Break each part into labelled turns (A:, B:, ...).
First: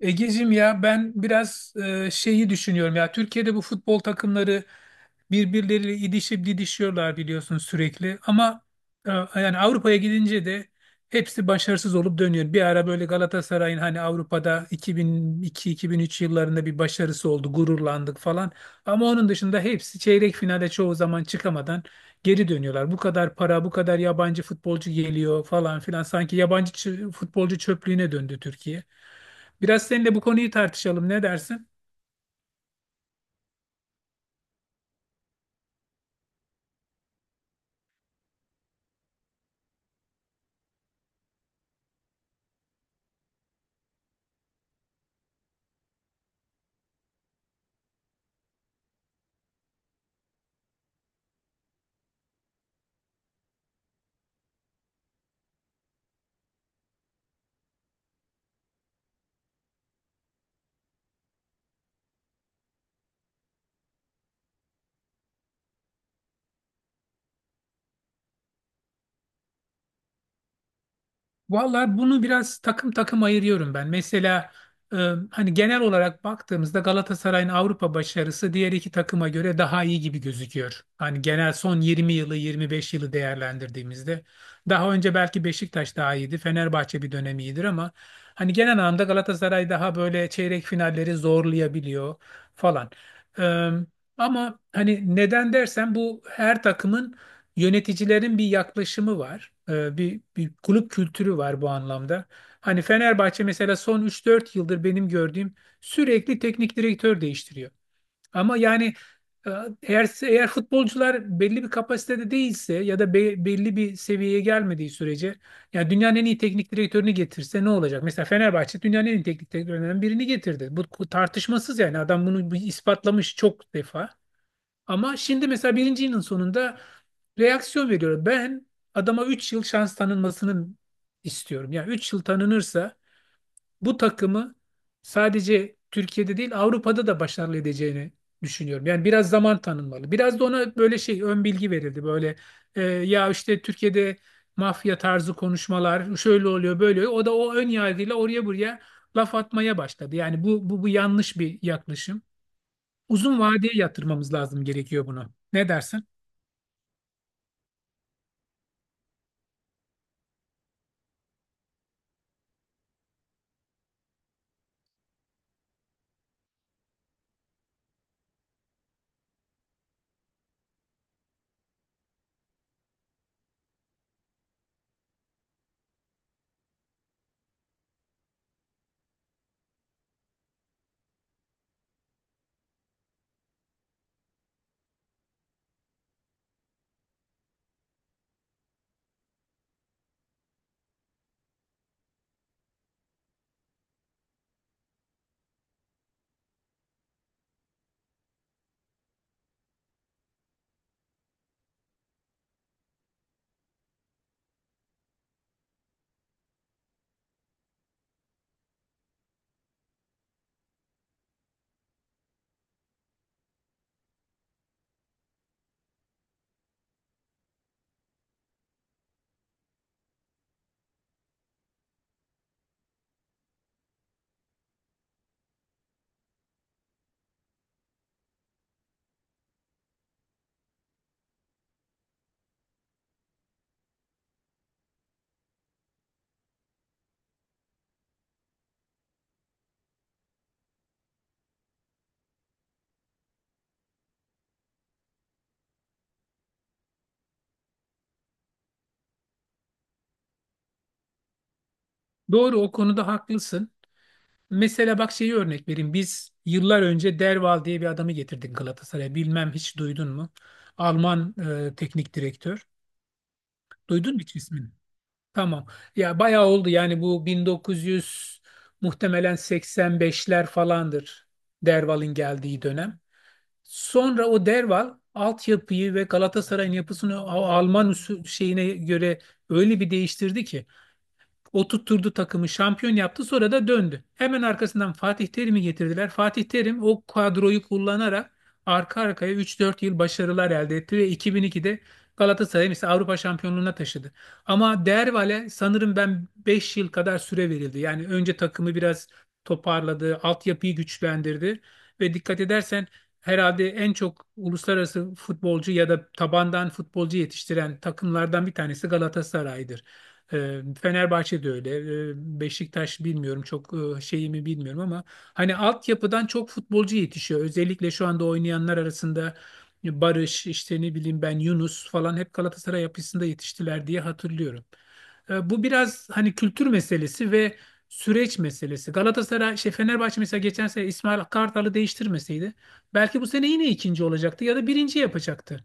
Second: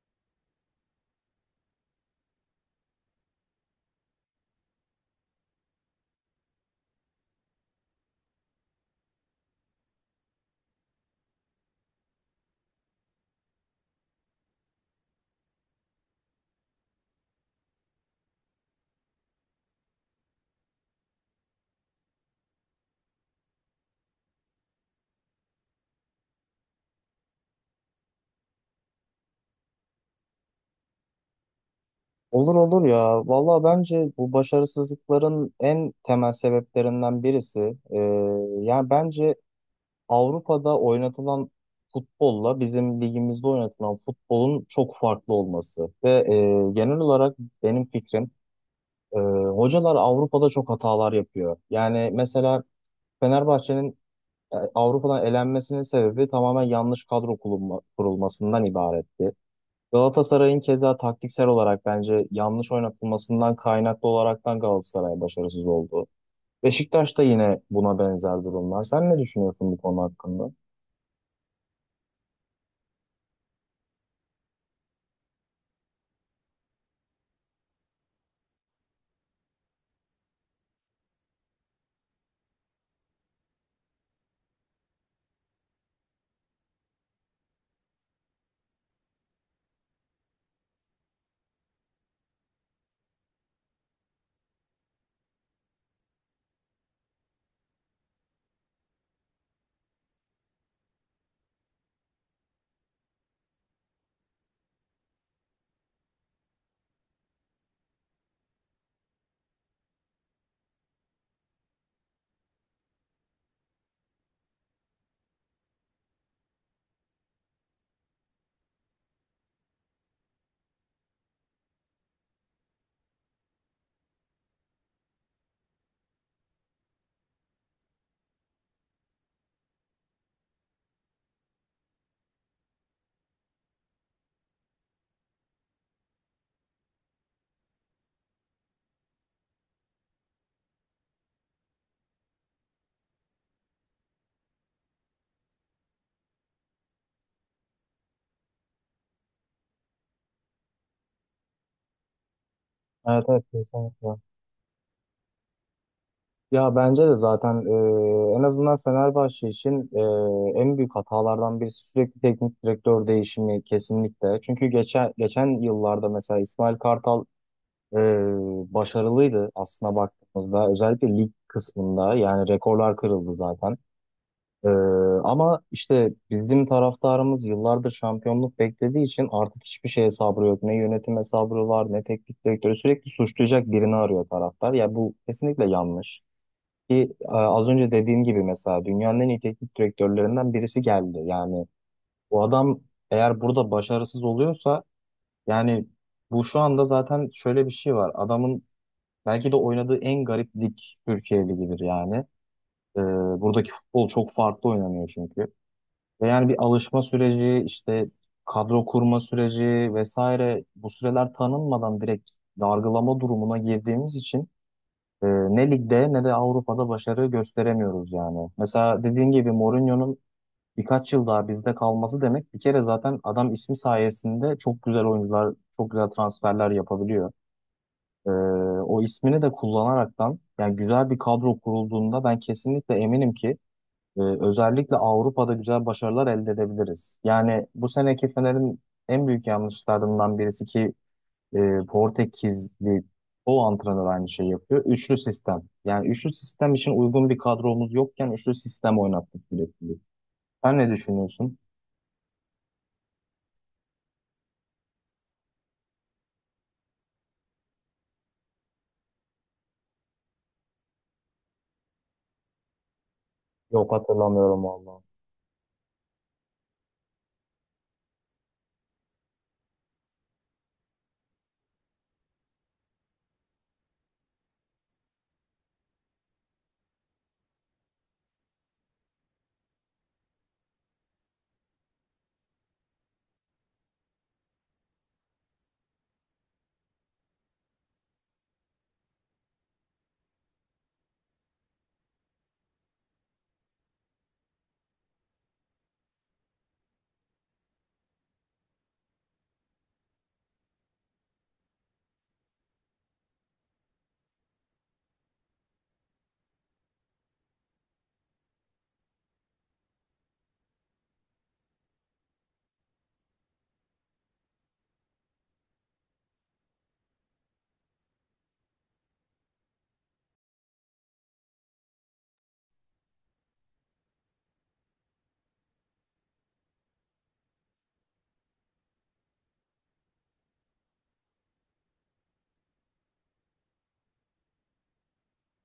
A: Egeciğim ya ben biraz şeyi düşünüyorum ya Türkiye'de bu futbol takımları birbirleriyle idişip didişiyorlar biliyorsun sürekli ama e, yani Avrupa'ya gidince de hepsi başarısız olup dönüyor. Bir ara böyle Galatasaray'ın hani Avrupa'da 2002-2003 yıllarında bir başarısı oldu, gururlandık falan, ama onun dışında hepsi çeyrek finale çoğu zaman çıkamadan geri dönüyorlar. Bu kadar para, bu kadar yabancı futbolcu geliyor falan filan, sanki yabancı futbolcu çöplüğüne döndü Türkiye. Biraz seninle bu konuyu tartışalım. Ne dersin?
B: Olur olur ya. Valla bence bu başarısızlıkların en temel sebeplerinden birisi. e, Yani bence Avrupa'da oynatılan futbolla bizim ligimizde oynatılan futbolun çok farklı olması. Ve genel olarak benim fikrim, e, hocalar Avrupa'da çok hatalar yapıyor. Yani mesela Fenerbahçe'nin Avrupa'dan elenmesinin sebebi tamamen yanlış kurulmasından ibaretti. Galatasaray'ın keza taktiksel olarak bence yanlış oynatılmasından kaynaklı olaraktan Galatasaray başarısız oldu. Beşiktaş da yine buna benzer durumlar. Sen ne düşünüyorsun bu konu hakkında?
A: Vallahi bunu biraz takım takım ayırıyorum ben. Mesela e, hani genel olarak baktığımızda Galatasaray'ın Avrupa başarısı diğer iki takıma göre daha iyi gibi gözüküyor. Hani genel son 20 yılı, 25 yılı değerlendirdiğimizde daha önce belki Beşiktaş daha iyiydi, Fenerbahçe bir dönem iyidir, ama hani genel anlamda Galatasaray daha böyle çeyrek finalleri zorlayabiliyor falan. E, ama hani neden dersen, bu her takımın yöneticilerin bir yaklaşımı var, bir kulüp kültürü var bu anlamda. Hani Fenerbahçe mesela son 3-4 yıldır benim gördüğüm sürekli teknik direktör değiştiriyor. Ama yani e, eğer futbolcular belli bir kapasitede değilse ya da belli bir seviyeye gelmediği sürece ya dünyanın en iyi teknik direktörünü getirse ne olacak? Mesela Fenerbahçe dünyanın en iyi teknik direktörlerinden birini getirdi. Bu tartışmasız yani, adam bunu ispatlamış çok defa. Ama şimdi mesela birinci yılın sonunda reaksiyon veriyor. Ben adama 3 yıl şans tanınmasını istiyorum. Yani 3 yıl tanınırsa bu takımı sadece Türkiye'de değil Avrupa'da da başarılı edeceğini düşünüyorum. Yani biraz zaman tanınmalı. Biraz da ona böyle şey ön bilgi verildi. Böyle ya işte Türkiye'de mafya tarzı konuşmalar şöyle oluyor, böyle oluyor. O da o ön yargıyla oraya buraya laf atmaya başladı. Yani bu yanlış bir yaklaşım.
B: Evet
A: Uzun
B: evet
A: vadeye
B: kesinlikle.
A: yatırmamız lazım gerekiyor bunu. Ne dersin?
B: Ya bence de zaten, en azından Fenerbahçe için, en büyük hatalardan birisi sürekli teknik direktör değişimi kesinlikle. Çünkü geçen yıllarda mesela İsmail Kartal e, başarılıydı aslında baktığımızda. Özellikle lig kısmında yani rekorlar kırıldı zaten. Ee, Ama işte bizim taraftarımız yıllardır şampiyonluk beklediği için artık hiçbir şeye sabrı yok. Ne yönetime sabrı var, ne teknik direktörü, sürekli suçlayacak birini arıyor taraftar. Ya bu kesinlikle yanlış. Ki az önce dediğim gibi mesela dünyanın en iyi teknik direktörlerinden birisi geldi. Yani bu adam eğer burada başarısız oluyorsa, yani bu şu anda zaten şöyle bir şey var. Adamın belki de oynadığı en garip lig Türkiye Ligi'dir yani. Ee, Buradaki futbol çok farklı oynanıyor çünkü. Ve yani bir alışma süreci, işte kadro kurma süreci vesaire, bu süreler tanınmadan direkt dargılama durumuna girdiğimiz için ne ligde ne de Avrupa'da başarı gösteremiyoruz yani. Mesela dediğin gibi Mourinho'nun birkaç yıl daha bizde kalması demek, bir kere zaten adam ismi sayesinde çok güzel oyuncular, çok güzel transferler yapabiliyor. E, O ismini de kullanaraktan, yani güzel bir kadro kurulduğunda ben kesinlikle eminim ki özellikle Avrupa'da güzel başarılar elde edebiliriz. Yani bu seneki Fener'in en büyük yanlışlarından birisi ki e, Portekizli o antrenör aynı şeyi yapıyor. Üçlü sistem. Yani üçlü sistem için uygun bir kadromuz yokken üçlü sistem oynattık sürekli. Sen ne düşünüyorsun?
A: Doğru, o konuda haklısın. Mesela bak, şeyi örnek vereyim. Biz yıllar önce Derval diye bir adamı getirdik Galatasaray'a. Bilmem hiç duydun mu? Alman teknik direktör.
B: Yok,
A: Duydun mu hiç
B: hatırlamıyorum
A: ismini?
B: vallahi.
A: Tamam. Ya bayağı oldu yani, bu 1900 muhtemelen 85'ler falandır Derval'in geldiği dönem. Sonra o Derval altyapıyı ve Galatasaray'ın yapısını o Alman usul şeyine göre öyle bir değiştirdi ki oturtturdu takımı, şampiyon yaptı, sonra da döndü. Hemen arkasından Fatih Terim'i getirdiler. Fatih Terim o kadroyu kullanarak arka arkaya 3-4 yıl başarılar elde etti ve 2002'de Galatasaray'ı mesela Avrupa şampiyonluğuna taşıdı. Ama Dervale sanırım ben 5 yıl kadar süre verildi. Yani önce takımı biraz toparladı, altyapıyı güçlendirdi ve dikkat edersen herhalde en çok uluslararası futbolcu ya da tabandan futbolcu yetiştiren takımlardan bir tanesi Galatasaray'dır. Fenerbahçe de öyle. Beşiktaş bilmiyorum çok, şeyimi bilmiyorum, ama hani altyapıdan çok futbolcu yetişiyor. Özellikle şu anda oynayanlar arasında Barış, işte ne bileyim ben Yunus falan hep Galatasaray yapısında yetiştiler diye hatırlıyorum. Bu biraz hani kültür meselesi ve süreç meselesi. Galatasaray, Fenerbahçe mesela geçen sene İsmail Kartal'ı değiştirmeseydi belki bu sene yine ikinci olacaktı ya da birinci yapacaktı.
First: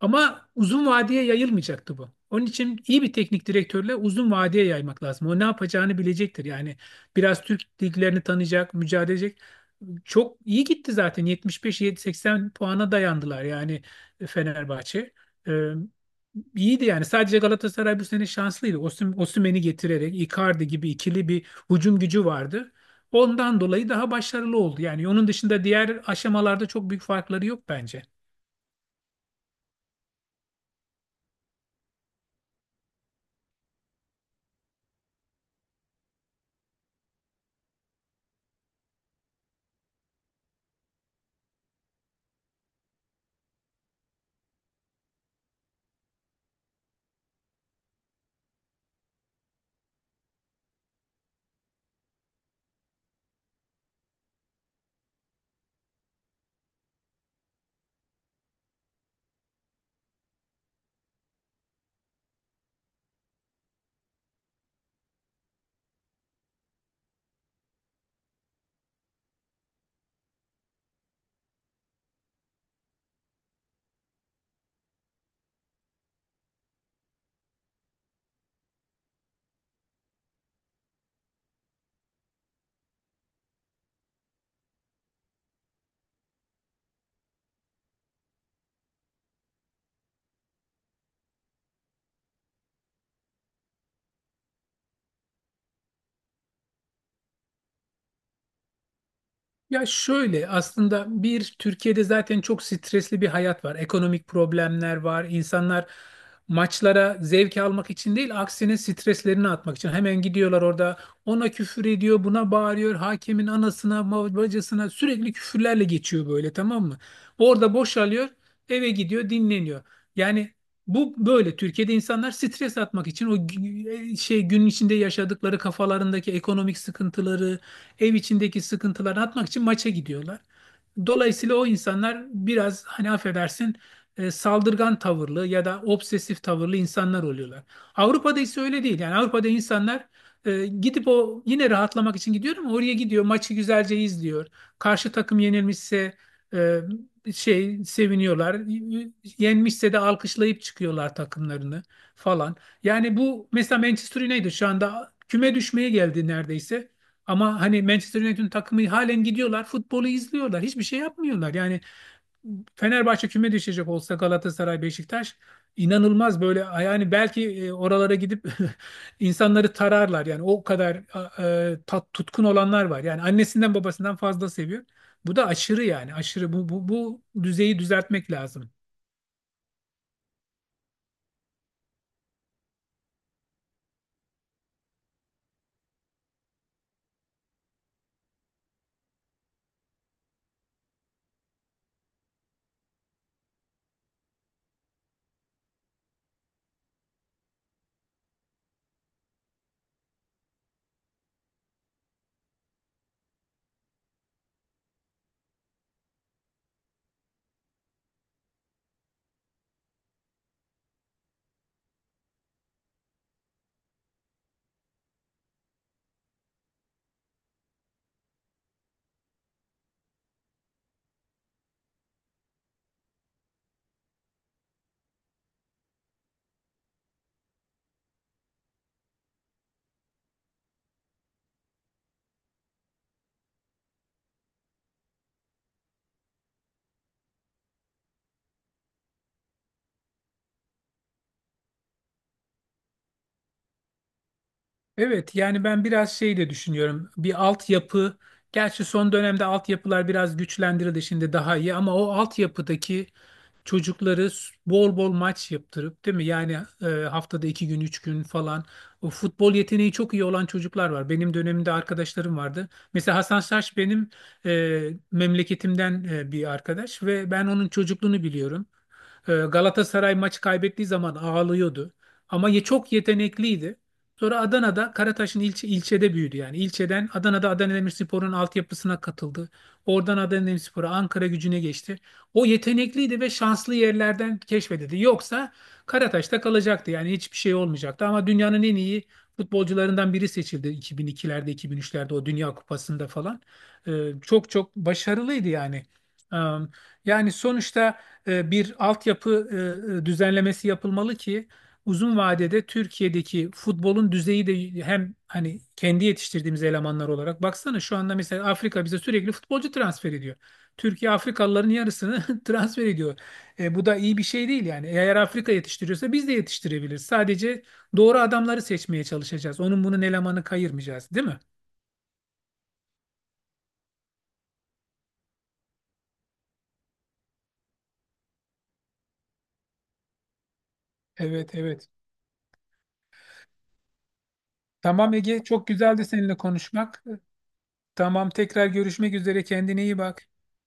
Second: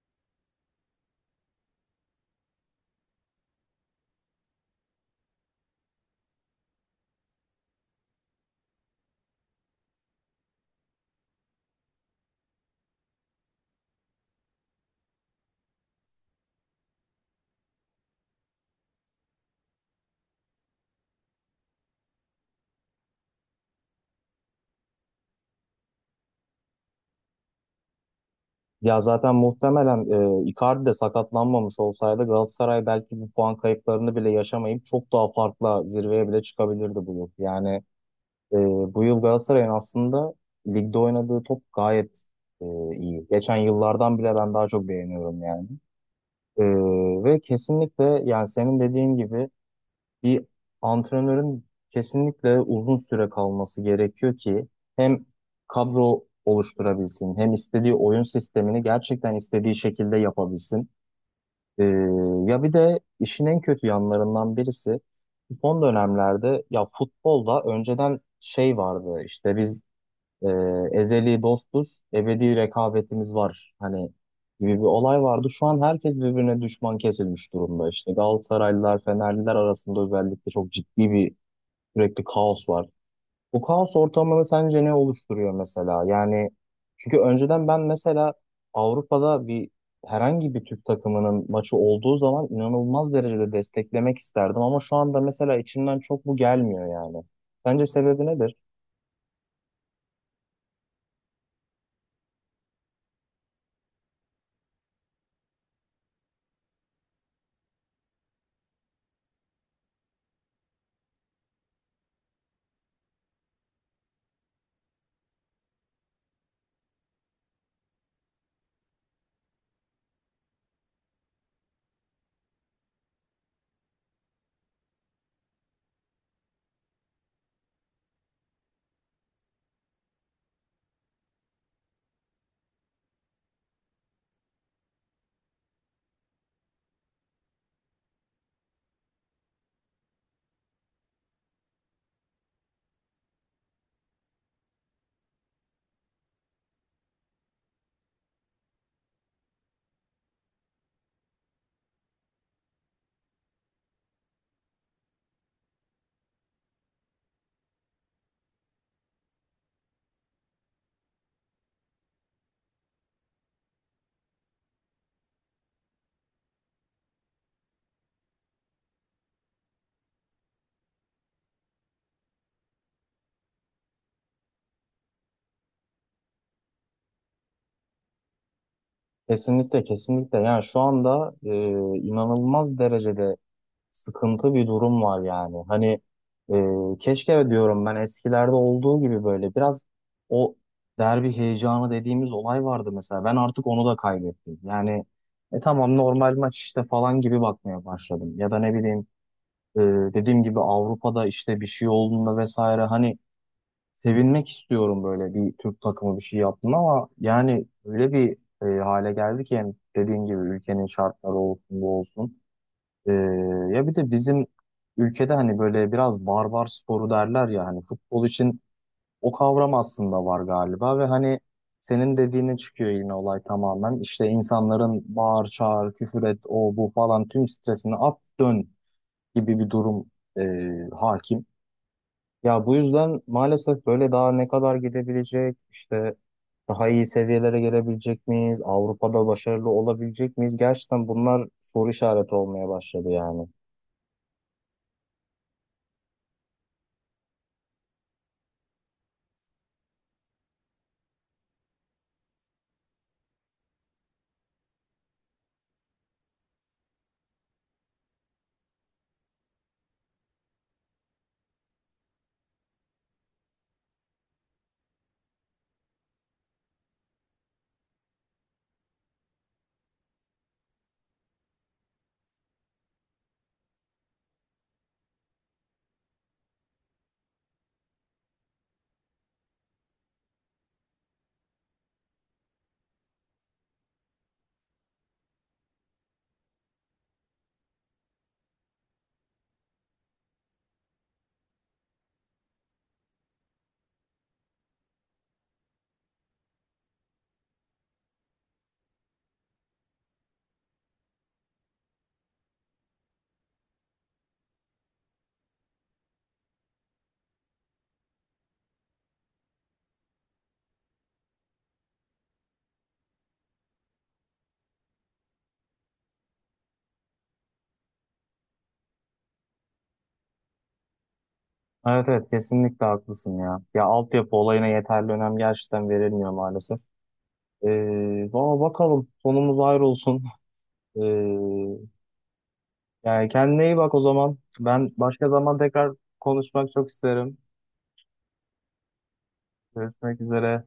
A: Ama uzun vadeye yayılmayacaktı bu. Onun için iyi bir teknik direktörle uzun vadeye yaymak lazım. O ne yapacağını bilecektir. Yani biraz Türk liglerini tanıyacak, mücadele edecek. Çok iyi gitti zaten. 75-80 puana dayandılar yani, Fenerbahçe. Ee, iyiydi yani. Sadece Galatasaray bu sene şanslıydı. Osimhen'i getirerek Icardi gibi ikili bir hücum gücü vardı. Ondan dolayı daha başarılı oldu. Yani onun dışında diğer aşamalarda çok büyük farkları yok bence.
B: Ya zaten muhtemelen Icardi de sakatlanmamış olsaydı Galatasaray belki bu puan kayıplarını bile yaşamayıp çok daha farklı zirveye bile çıkabilirdi bu yıl. Yani Ee, bu yıl Galatasaray'ın aslında ligde oynadığı top gayet e, iyi. Geçen yıllardan bile ben daha çok beğeniyorum yani. Ee, Ve kesinlikle yani senin dediğin gibi bir antrenörün kesinlikle uzun süre kalması gerekiyor ki hem kadro oluşturabilsin hem istediği oyun sistemini gerçekten istediği şekilde yapabilsin. Ee, Ya bir de işin en kötü yanlarından birisi, son dönemlerde ya futbolda önceden şey vardı işte biz, e, ezeli dostuz, ebedi rekabetimiz var hani gibi bir olay vardı. Şu an herkes birbirine düşman kesilmiş durumda. İşte Galatasaraylılar, Fenerliler arasında özellikle çok ciddi bir sürekli kaos var. Bu kaos ortamını sence ne oluşturuyor mesela? Yani çünkü önceden ben mesela Avrupa'da bir herhangi bir Türk takımının maçı olduğu zaman inanılmaz derecede desteklemek isterdim, ama şu anda mesela içimden çok bu gelmiyor yani. Sence sebebi nedir?
A: Ya şöyle, aslında bir Türkiye'de zaten çok stresli bir hayat var. Ekonomik problemler var. İnsanlar maçlara zevk almak için değil, aksine streslerini atmak için hemen gidiyorlar orada. Ona küfür ediyor, buna bağırıyor. Hakemin anasına, bacısına sürekli küfürlerle geçiyor böyle, tamam mı? Orada boşalıyor, eve gidiyor, dinleniyor. Yani bu böyle Türkiye'de insanlar stres atmak için o gün içinde yaşadıkları kafalarındaki ekonomik sıkıntıları, ev içindeki sıkıntılarını atmak için maça gidiyorlar. Dolayısıyla o insanlar biraz, hani affedersin, saldırgan tavırlı ya da obsesif tavırlı insanlar oluyorlar. Avrupa'da ise öyle değil. Yani Avrupa'da insanlar gidip o yine rahatlamak için gidiyor, ama oraya gidiyor, maçı güzelce izliyor. Karşı takım yenilmişse e, seviniyorlar. Yenmişse de alkışlayıp çıkıyorlar takımlarını falan. Yani bu mesela Manchester United şu anda küme düşmeye geldi neredeyse. Ama hani Manchester United'ın takımı halen gidiyorlar, futbolu izliyorlar, hiçbir şey yapmıyorlar. Yani Fenerbahçe küme düşecek olsa Galatasaray, Beşiktaş inanılmaz böyle yani, belki oralara gidip insanları tararlar. Yani o kadar tutkun olanlar var. Yani annesinden babasından fazla seviyor. Bu da aşırı, yani aşırı bu düzeyi düzeltmek lazım.
B: Kesinlikle kesinlikle, yani şu anda inanılmaz derecede sıkıntı bir durum var yani, hani keşke diyorum ben eskilerde olduğu gibi böyle biraz o derbi heyecanı dediğimiz olay vardı mesela, ben artık onu da kaybettim yani. Tamam, normal maç işte falan gibi bakmaya başladım, ya da ne bileyim, e, dediğim gibi Avrupa'da işte bir şey olduğunda vesaire, hani sevinmek istiyorum böyle bir Türk takımı bir şey yaptın, ama yani öyle bir hale geldi ki, yani dediğin gibi ülkenin şartları olsun bu olsun. E, Ya bir de bizim ülkede hani böyle biraz barbar sporu derler ya hani futbol için, o kavram aslında var galiba ve hani senin dediğine çıkıyor yine olay tamamen. İşte insanların bağır çağır küfür et o bu falan tüm stresini at dön gibi bir durum e, hakim. Ya bu yüzden maalesef böyle daha ne kadar gidebilecek, işte daha iyi seviyelere gelebilecek miyiz, Avrupa'da başarılı olabilecek miyiz? Gerçekten bunlar soru işareti olmaya başladı yani.
A: Evet yani ben biraz şey de düşünüyorum. Bir altyapı. Gerçi son dönemde altyapılar biraz güçlendirildi, şimdi daha iyi, ama o altyapıdaki çocukları bol bol maç yaptırıp, değil mi? Yani haftada 2 gün, 3 gün falan. O futbol yeteneği çok iyi olan çocuklar var. Benim dönemimde arkadaşlarım vardı. Mesela Hasan Saç benim e, memleketimden bir arkadaş ve ben onun çocukluğunu biliyorum. Galatasaray maçı kaybettiği zaman ağlıyordu. Ama çok yetenekliydi. Sonra Adana'da Karataş'ın ilçede büyüdü yani. İlçeden Adana'da Adana Demirspor'un altyapısına katıldı. Oradan Adana Demirspor'a Ankara Gücü'ne geçti. O yetenekliydi ve şanslı yerlerden keşfedildi. Yoksa Karataş'ta kalacaktı yani, hiçbir şey olmayacaktı. Ama dünyanın en iyi futbolcularından biri seçildi 2002'lerde, 2003'lerde o Dünya Kupası'nda falan. Ee, çok çok başarılıydı yani. Ee, yani sonuçta bir altyapı düzenlemesi yapılmalı ki uzun vadede Türkiye'deki futbolun düzeyi de, hem hani kendi yetiştirdiğimiz elemanlar olarak, baksana şu anda mesela Afrika bize sürekli futbolcu transfer ediyor. Türkiye Afrikalıların yarısını transfer ediyor. Bu da iyi bir şey değil yani. Eğer Afrika yetiştiriyorsa biz de yetiştirebiliriz. Sadece doğru adamları seçmeye çalışacağız. Onun bunun elemanı kayırmayacağız, değil mi?
B: Evet evet kesinlikle haklısın ya. Ya altyapı olayına yeterli önem gerçekten verilmiyor maalesef. Valla bakalım sonumuz ayrı olsun. Ee,
A: Evet, evet.
B: Yani kendine iyi bak o zaman. Ben
A: Tamam
B: başka
A: Ege,
B: zaman
A: çok
B: tekrar
A: güzeldi seninle
B: konuşmak çok
A: konuşmak.
B: isterim.
A: Tamam, tekrar görüşmek üzere. Kendine iyi
B: Görüşmek
A: bak.
B: üzere.